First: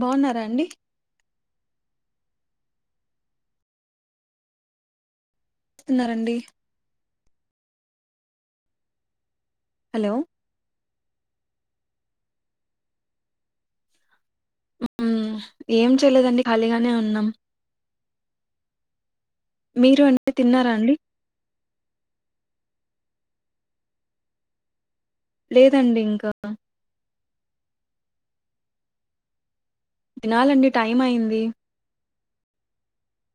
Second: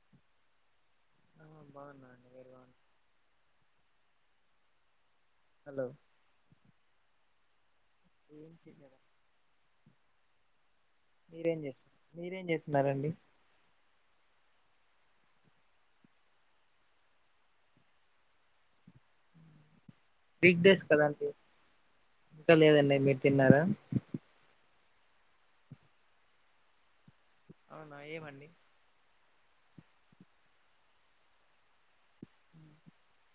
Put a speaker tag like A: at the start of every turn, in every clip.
A: బాగున్నారా అండి
B: ఆ బాగున్నాండి వేరు బా
A: ఇస్తున్నారంండి
B: ఏం చెన్నద
A: హలో
B: మీరేం చేస్తు మీరేం చేస్తున్నారంండి
A: హమ్ ఏం చేయలేదండి ఖాళీగానే ఉన్నాం మీరు అండి తిన్నారా
B: బిగ్డేస్
A: అండి
B: కదండి ఇంకా లేదండి మీరు తిన్నారా
A: లేదండి ఇంకా
B: ఆహ్ ఏమండి
A: తినలాండి టైం అయి్యంది
B: అ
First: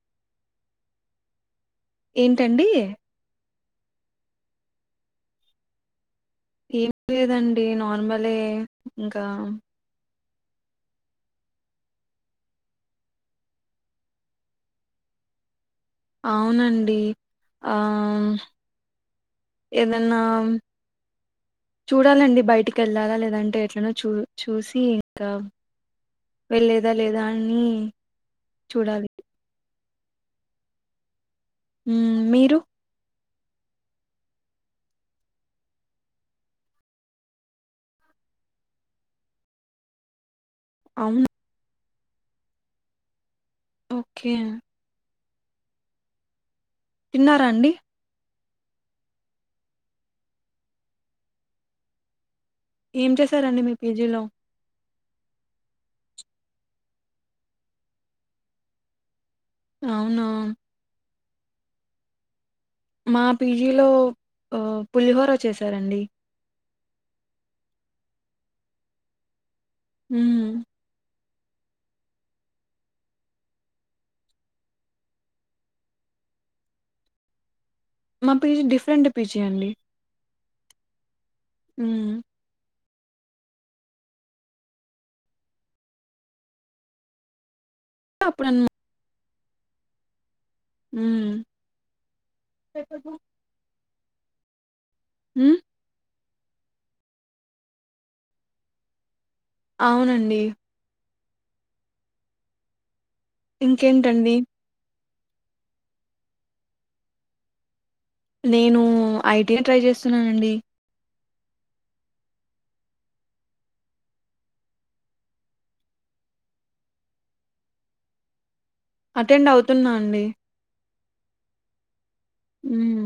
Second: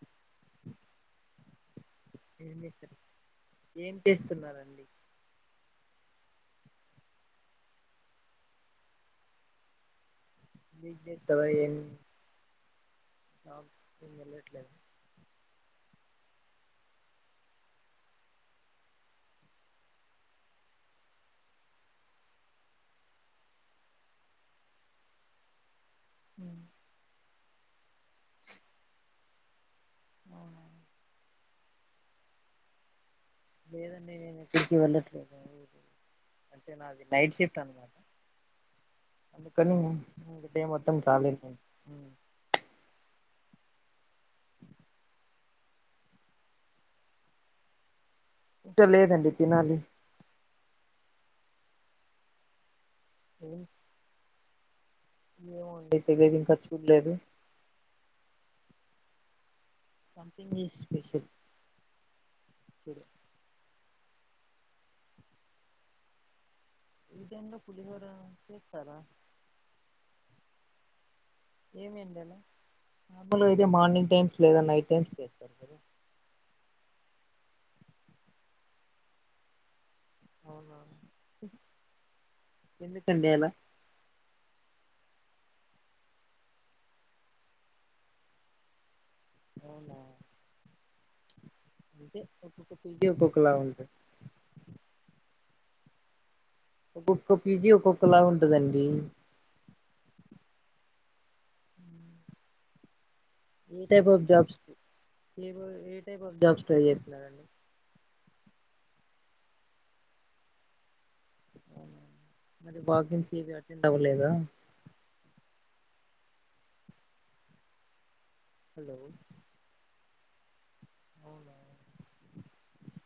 B: ఏం
A: ఏంటండి
B: చేస్తారు ఏం చేస్తున్నారంండి
A: ఏమి లేదండి నార్మలే ఇంకా
B: ఏం చేస్తారా ఎంది అవును స్కూల్ వెళ్ళట్లేదు
A: అవునండి ఆ ఏదన్నా చూడాలండి బయటికి వెళ్ళాలా లేదంటే ఎట్లనో చూ చూసి ఇంకా వెళ్ళలేదా లేదా అని చూడాలి
B: ఆ
A: హమ్ మీరు
B: లేదండి నేను ఎక్కడికి వెళ్ళట్లేదు అంటే నాది నైట్ షిఫ్ట్ అనమాట అందుకని డే మొత్తం
A: అవును
B: ఖాళీ
A: ఓకే తిన్నారా అండి
B: ఇంటో లేదండి తినాలి
A: ఏం చేశారండి మీ పీజీలో
B: ఏము నండి తెలియదు ఇంకా చూడలేదు
A: అవునా
B: సథింగ్ ఈజ్ స్పెషల్ ఇప్పుడు
A: మా పీజీలో పులిహోర చేసారంండి
B: ఈ టై లో పులిహోర చేస్తారా
A: హమ్
B: ఏమండి అలా మాార్మలుగా అయితే మార్నింగ్ టైమ్స్ లేదా నైట్ టైమ్స్ చేస్తారు మీదా
A: మా పిజ డిఫరెంట్ పీజి అండి
B: అవునా
A: హమ్
B: ఎందుకండి అలా
A: అప్పుడన్ము
B: అవునా
A: హ్మ్.
B: అంటే ఒక్కొక్క పీజీ ఒక్కొక్కలా ఉంటది
A: ఉమ్
B: ఒక్కొక్క పీజీ ఒక్కొక్కలా ఉంటదండి
A: అవునండి
B: ఏ టైప్ ఆఫ్
A: ఇంకేంటండి?
B: జాబ్స్ ఏ ఏ టైప్ ఆఫ్ జాబ్స్ ట్రై జేస్తున్నారండి
A: నేను ఐటీయే ట్రై జేస్తున్నానండి
B: మరి బాకింగ్స్ది అటెండు అవ్వలేదా హలో
A: అటెండ్ అవుతున్నా అండి
B: అవునా
A: ఉమ్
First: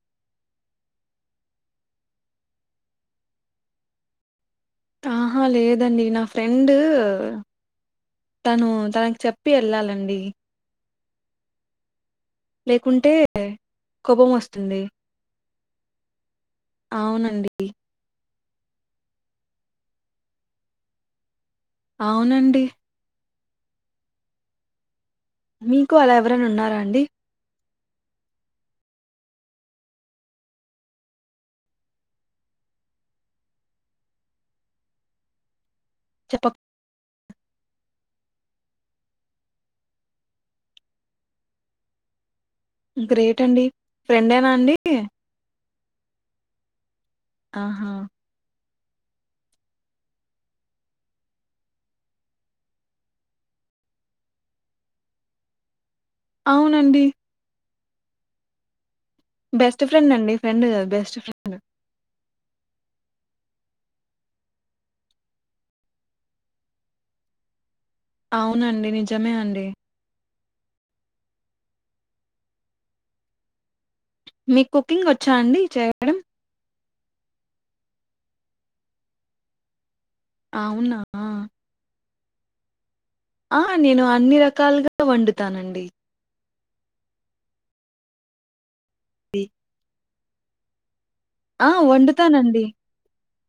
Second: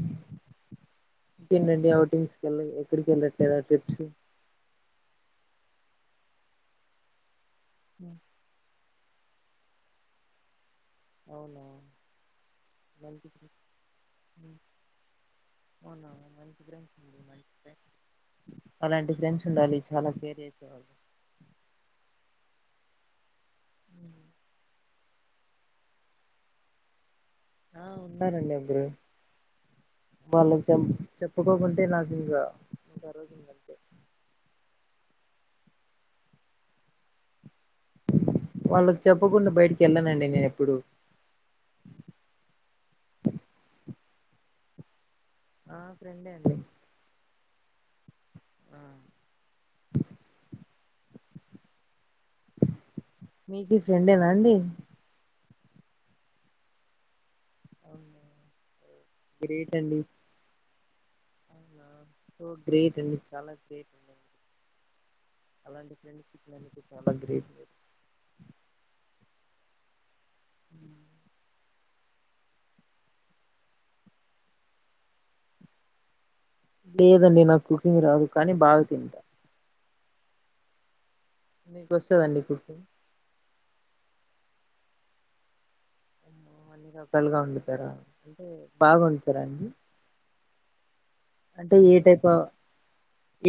B: [inaudible] ఇంకేంటండి అవుటింగ్స్ కెళ్ళ ఎక్కడి కెళ్ళట్లేదా ట్రిప్స్
A: ఆహా లేదండి నా ఫ్రెండ్ తను తనకి చెప్పి యెళ్ళాలండి
B: అవునా
A: లేకుంటే
B: మంచి
A: కోపం
B: ఉమ్
A: వస్తుంది
B: అవునా మంచి ఫ్రెండ్స్ అండి మంచి ఫ్రెండ్స్ అలాంటి ఫ్రెండ్స్ ఉండాలి చాలా కేర్ జేసేవాళ్ళు
A: అవునండి
B: ఉమ్
A: మీకు అలా ఎవరైనా ఉన్నారా అండి
B: ఆ ఉన్నారండి ఇద్దరు వాళ్ళక్ చెం చెప్పుకోకుంటే నాకు ఇంకా ఇంకా ఆ రోజు ఇంకంతే
A: చెప్పక్
B: వాళ్ళకు చెప్పకుండా బయటికి యెళ్ళానండి నేను ఎప్పుడు
A: గ్రేట్ అండి ఫ్రెండేనా అండి
B: ఆ ఫ్రెండే అండి
A: ఆహా
B: ఆ మీకు ఫ్రెండేనా అండి
A: అవునండి
B: అవునా
A: బెస్ట్ ఫ్రెండ్ అండి ఫ్రెండ్ గాద్ బెస్ట్ ఫ్రెండ్
B: ఓ గ్రేట్ అండి చాలా గ్రేట్ అండి అలాంటి ఫ్రెండ్ చిక్కినందుకు చాలా గ్రేట్
A: అవునండి నిజమే అండి
B: ఉమ్
A: మీకు కుకింగ్ వచ్చా అండి చేయడం
B: లేదండి నాకు కుకింగ్ రాదు కానీ బాగా తింటా
A: అవునా
B: మీకు వస్తదండి కుకింగ్
A: ఆ నేను అన్ని ర కాలుగా వండుతానండి
B: అమ్మో అన్ని రకాలుగా వండుతారా అంటే బాగా వండుతారా
A: ఇది
B: అండి
A: ఆ!
B: అంటే ఏ టైప్ ఆ
A: వండుతానండి.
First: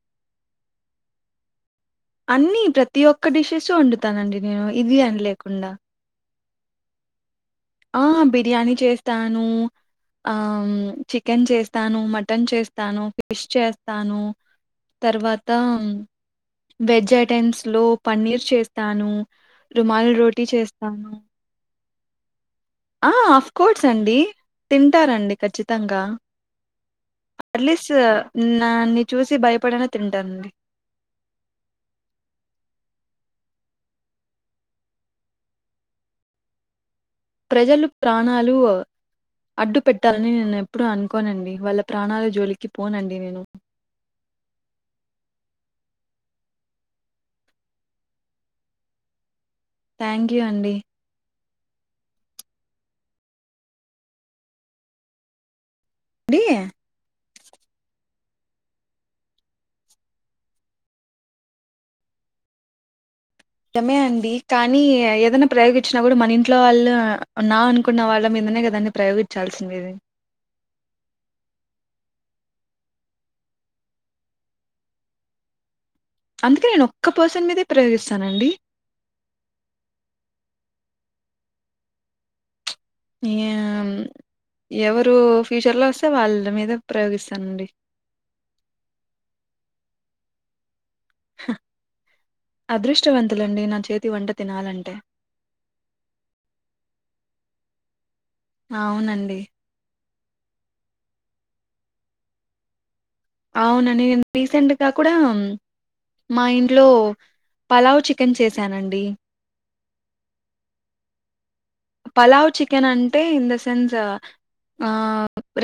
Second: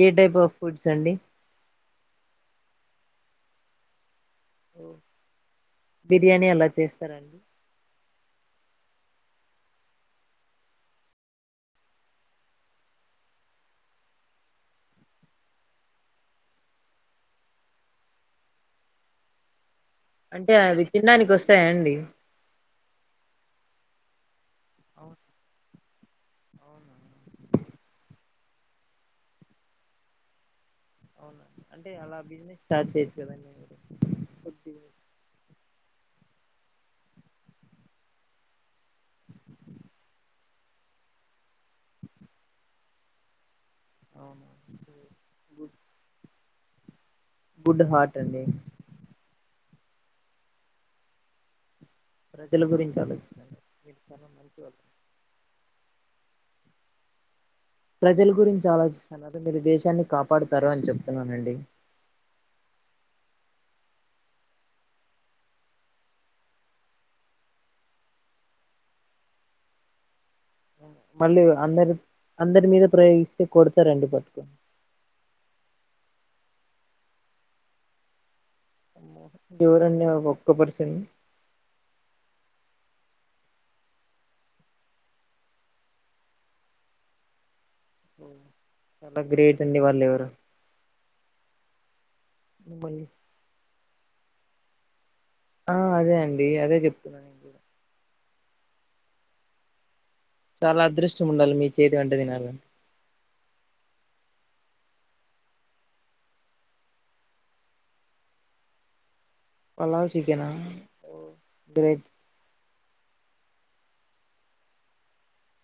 B: ఏ టైప్ ఆఫ్ ఫుడ్స్ అండి
A: అన్ని ప్రతి ఒక్క డిష్షేస్ వండుతానండి నేను ఇది అని లేకుండా
B: బిర్యానీ ఎలా చేస్తారండి
A: ఆ బిర్యానీ చేస్తాను ఆ చికెన్ చేస్తాను మటన్ చేస్తాను ఫిష్ చేస్తాను తర్వాత వెజ్ ఐటెమ్స్ లో పన్నీర్ చేస్తాను రుమాలి రోటీ
B: అంటే అవి
A: చేస్తాను
B: తినడానికి వస్తాయా అండి
A: ఆ ఆఫ్ కోర్స్ అండి
B: అవును
A: తింటారండి ఖచ్చితంగా
B: అవునా
A: అట్లీస్ట్ దన్ని చూసి భయపడనా తింటానండి
B: [inaudible]
A: ప్రజలు ప్రాణాలు అడ్డు పెట్టాలని నేను ఎప్పుడు అనుకోనండి వాళ్ళ ప్రాణాల జోలికి పోనండి నేను
B: అవునా గు గుడ్ హార్ట్ అండి
A: థ్యాంక్ యూ అండి
B: ప్రజల గురించి ఆలోచిస్తున్నారు
A: ఏంది
B: ప్రజల గురించి ఆలోచిస్తన్నారు మీరు దేశాన్ని కాపాడుతారు అని చెప్తున్నానండి
A: ఇష్టమే అండి కానీ ఏదైనా ప్రయోగించినాప్పు మన ఇంట్లో వాళ్ళు నా అనుకున్న వాళ్ళ మీద అందునేగా ప్రయోగించాల్సింది
B: మళ్ళీ అందరి అందరి మీద ప్రయోగిస్తే కొడతారండి పట్టుకోని
A: అందుకే నేను ఒక్క పర్సన్ మీదే ప్రయోగిస్తానండి
B: ఎవరు అండి ఆ ఒక్క పేర్సినూ
A: ఈ ఎవరు ఫ్యూచర్ లో వస్తే వాళ్ళ మీదే ప్రయోగిస్తానండి
B: ఓ చాలా గ్రేట్ అండి వాళ్ళవరో
A: అదృష్టవంతులండి నా చేతి వంట తినాలంటే
B: ఆ అదే అండి అదే చెప్తున్నాను
A: అవునండి
B: చాలా అదృష్టం ఉండాలి మీ చేతి వెంట తినాలంటే
A: అవునండి నేను రీసెంటు గా కూడా మా ఇంట్లో పలావ్ చికెన్ చేసానండి
B: పలావు చికెనా గ్రేట్
A: పలావ్ చికెన్ అంటే ఇన్ ద సెన్స్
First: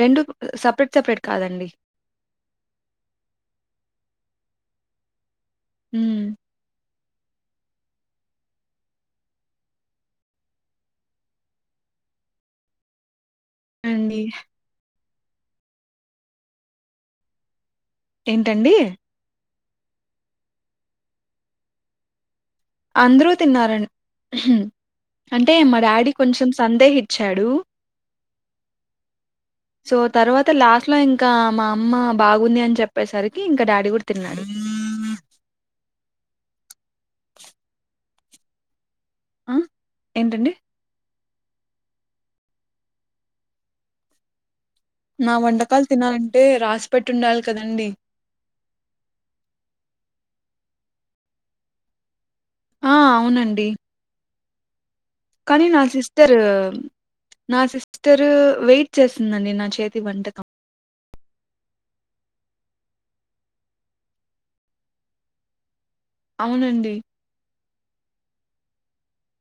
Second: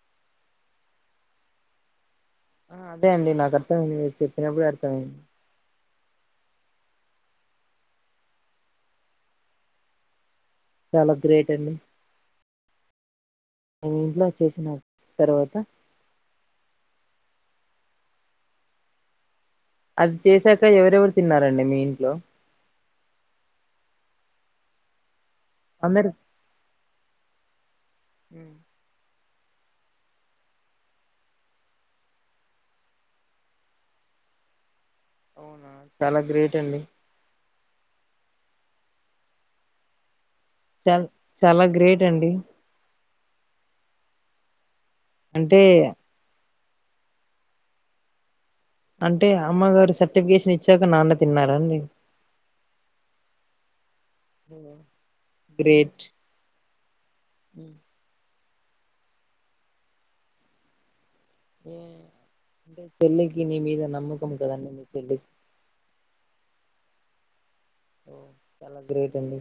A: రెండు సపరేట్ సపరేట్ కాదండి
B: ఆ అదే అండి నాకు అర్థమైంది మీరు చెప్పినప్పుడే అర్థమైంది
A: హ్మ్
B: చాలా గ్రేట్ అండి మేము
A: అండి.
B: ఇంట్లో చేసిన తర్వాత
A: ఏంటండి
B: అది చేసాక ఎవరెవరు తిన్నారండి మీ ఇంట్లో
A: అందరూ తిన్నారండి అంటే మా
B: అందరు
A: డాడీ కొంచెం సందేహిచ్చాడు
B: హ్మ్
A: సో తర్వాత లాస్ట్ లో ఇంకా మా అమ్మ బాగుంది అని చెప్పేసరికి ఇంకా డాడీ కూడా తిన్నాడు
B: అవునా చాలా గ్రేట్ అండి
A: ఆ ఏంటండి
B: చాల గ్రేట్ అండి
A: నా
B: అంటే
A: వంటకాలు తినాలంటే రాసిపెట్టుండాలి కదండి
B: అంటే అమ్మగారు సర్టిఫికేషన్ ఇచ్చాక నాన్న తిన్నారా అండి
A: ఆ అవునండి
B: హ
A: కానీ నా సిస్టర్ నా సిస్టరు వెయిట్ చేసింది అండి నా చేతి వంటకం
B: అంటే చెల్కి నీ మీద నమ్మకం [unintelligible]
A: అవునండి
B: ఓ చాల గ్రేట్ అండి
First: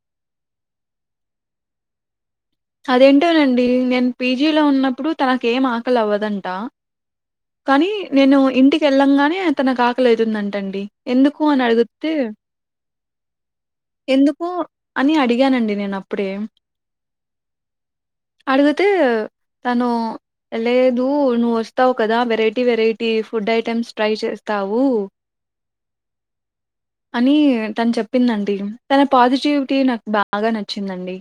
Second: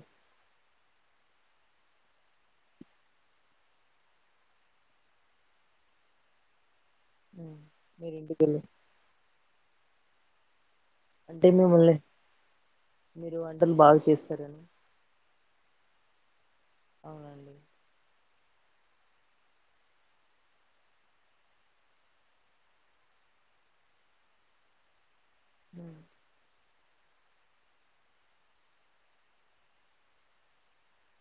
A: అదేంటోనండి నేను పీజీలో ఉన్నప్పుడు తనకేం ఆకలి అవ్వదంట కానీ
B: మీరు
A: నేను
B: ఇంటికెళ్ళి
A: ఇంటికి వెళ్ళంగానే తన కాకలైతుందంటండి ఎందుకు
B: అంటే
A: అన్
B: మిమ్మల్ని
A: అడుగుతే
B: మీరు అ
A: ఎందుకు అని అడిగానండి నేను అప్పుడే
B: అవునండి
A: అడిగితే తను వెళ్ళదు నువ్వు వస్తావు్ కదా variety variety food items try చేస్తావు
B: హ
A: అని తను చెప్పిందండి తన పాజిటివిటీ నాకు బాగ నచ్చిందండి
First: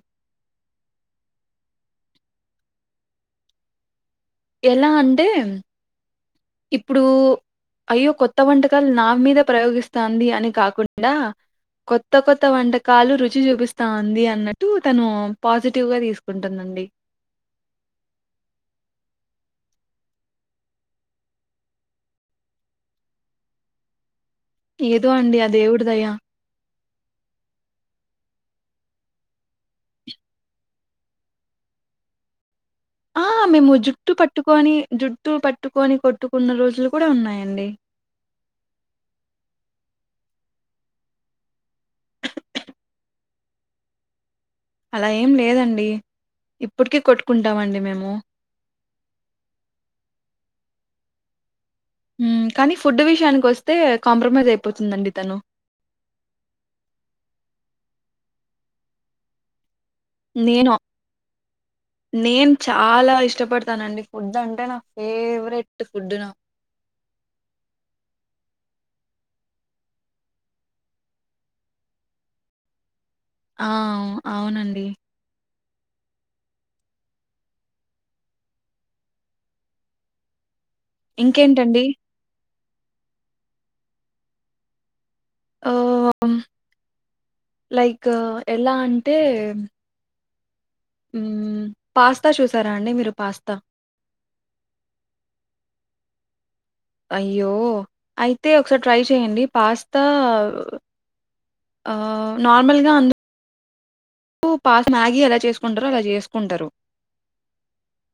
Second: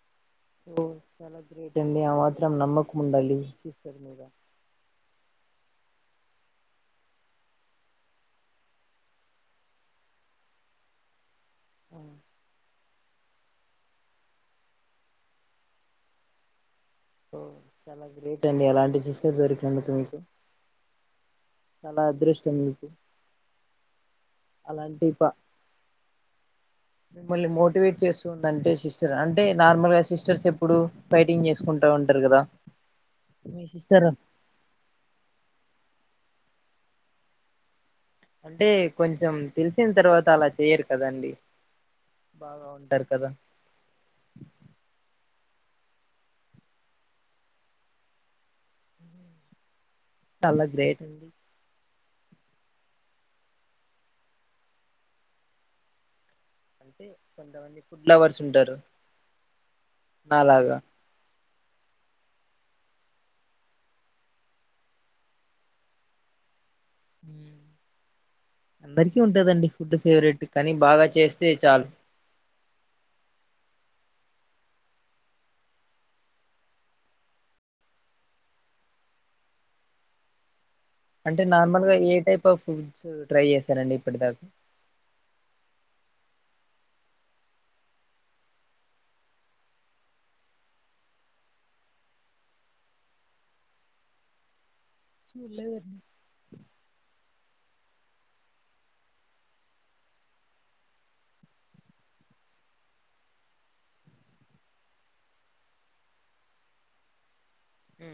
B: ఓ చాలా గ్రేట్ అండి ఆ మాత్రం నమ్మకం ఉండాలి సిస్టర్ మీద
A: ఎలా అంటే ఇప్పుడు అయ్యో కొత్త వంటకాలు నా మీద ప్రయోగిస్తాంది అని కాకుండ కొత్త
B: ఓ
A: కొత్త వంట కాలు రుచి చూపిస్తాంది అన్నట్టు తను పాజిటివ్గా తీసుకుంటుందండి
B: ఓ చాల గ్రేట్ అండి అలాంటి సిస్టర్ దొరికినందుకు మీకు చాల అదృష్టం మీకు అలాంటి
A: ఏదో
B: ప
A: అండి ఆ దేవుడి దయ
B: మిమ్మల్ని మోటివేట్ చేస్తుంది అంటే సిస్టర్ అంటే నార్మల్గా సిస్టర్స్ ఎప్పుడు ఫైటింగ్ చేసుకుం ఉంటరు కద
A: ఆ మేము జుట్టు పట్టుకొని జుట్టు పట్టుకొని కొట్ కొట్టు కున్న రోజులు కూడా ఉన్నాయండి
B: అంటే కొంచెం తెలిసిన తర్వాత అలా చెయరు కదండి బాగ ఉంటారు కదా
A: అలా ఏం లేదండి ఇప్పటికీ కొట్టుకుంటామండి మేము
B: చాల గ్రేట్
A: కానీ ఫుడ్ విషయానికి వస్తే కాంప్రమైజ్ అయిపోతుందండి తను
B: అంటే కొంతమంది ఫుడ్ లవర్స్ ఉంటారు
A: నేను
B: నాలగా [inaudible]
A: నేను చాలా ఇష్టపడతానండి ఫుడ్ అంటే నా ఫేవరెట్ ఫుడ్ న
B: హ అందరికీ ఉంటదండి ఫుడ్ ఫేవరెట్ కానీ బాగ చేస్తే చాలు [inaudible]
A: ఆ అవునండి
B: అంటే
A: ఇంకేంటండి
B: నార్మల్గా ఏ టైప్ ఆఫ్ ఫుడ్స్ ట్రై చేశారండి ఇప్పటిదాకా
A: ఆ లైక్ ఎలా అంటే పాస్తా చూసారా అండి మీరు పాస్తా
B: చూలేదండి
A: అయ్యో అయితే ఒకసారి ట్రై చేయండి పాస్తా ఆ నార్మల్గా అందు కు పాస్తా మ్యాగీ ఎలా చేసుకుంటారో అలా చేసుకుంటారు
B: ఉ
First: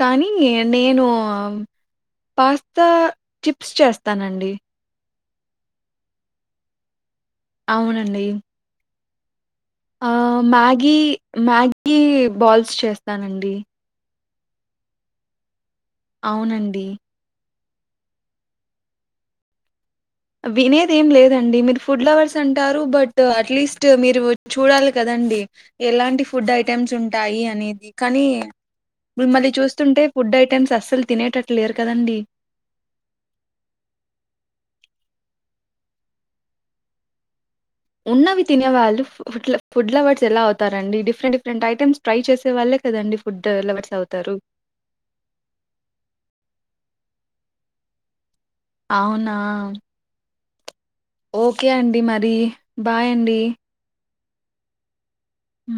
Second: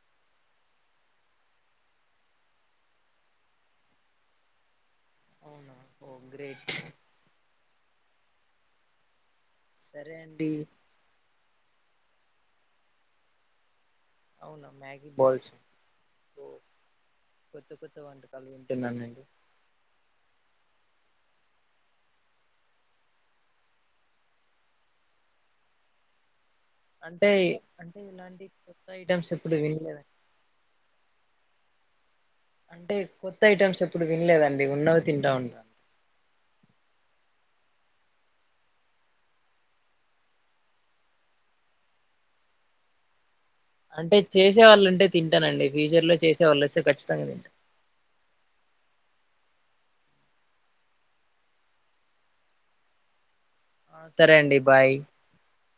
A: కనీ నేను పాస్తా చిప్స్ చేస్తానండి
B: అవునా ఓ గ్రేట్
A: అవునండి ఆ
B: సరే అండి
A: మ్యాగీ మ్యాగీ బాల్స్ చేస్తానండి
B: అవునా మ్యాగీ బాల్సు
A: అవునండి.
B: కొత్త కొత్త వంటకాలు వింటున్నానండి
A: వినేది ఏం లేదండి మీరు ఫుడ్ లవర్స్ అంటారు బట్ అట్లీస్ట్ మీరు చూడాలి కదం అండి ఎలాంటి ఫుడ్ ఐటెమ్స్
B: అంటే
A: ఉంటాయి అనేది
B: అంటే
A: కానీ
B: ఇలాంటి కొత్త
A: మీరు
B: ఐటమ్స్
A: మళ్ళీ
B: ఎప్పుడు వినలేదండి
A: చూస్తుంటే ఫుడ్ ఐటెమ్స్ అస్సలు తినేటట్ లేరు కదండి
B: అంటే కొత్త ఐటమ్స్ ఎప్పుడు వినలేదండి ఉన్నవి తింటా ఉంటా
A: ఉన్నవి తినే వాళ్ళు ఫుడ్ ఫుడ్ లవర్స్ ఎలా అవుతారండి డిఫరెంట్ డిఫరెంట్ ఐటమ్స్ ట్రై చేసే వాళ్ళే కదండి
B: అంటే చేసే వాళ్ళుంటే తింటానండి ఫ్యూచర్ లో చేసేవాళ్ళు వస్తే ఖచ్చితంగా తింటా
A: అవునా ఓకే అండి మరి బాయ్ అండి
B: సరే అండి బాయ్
A: అ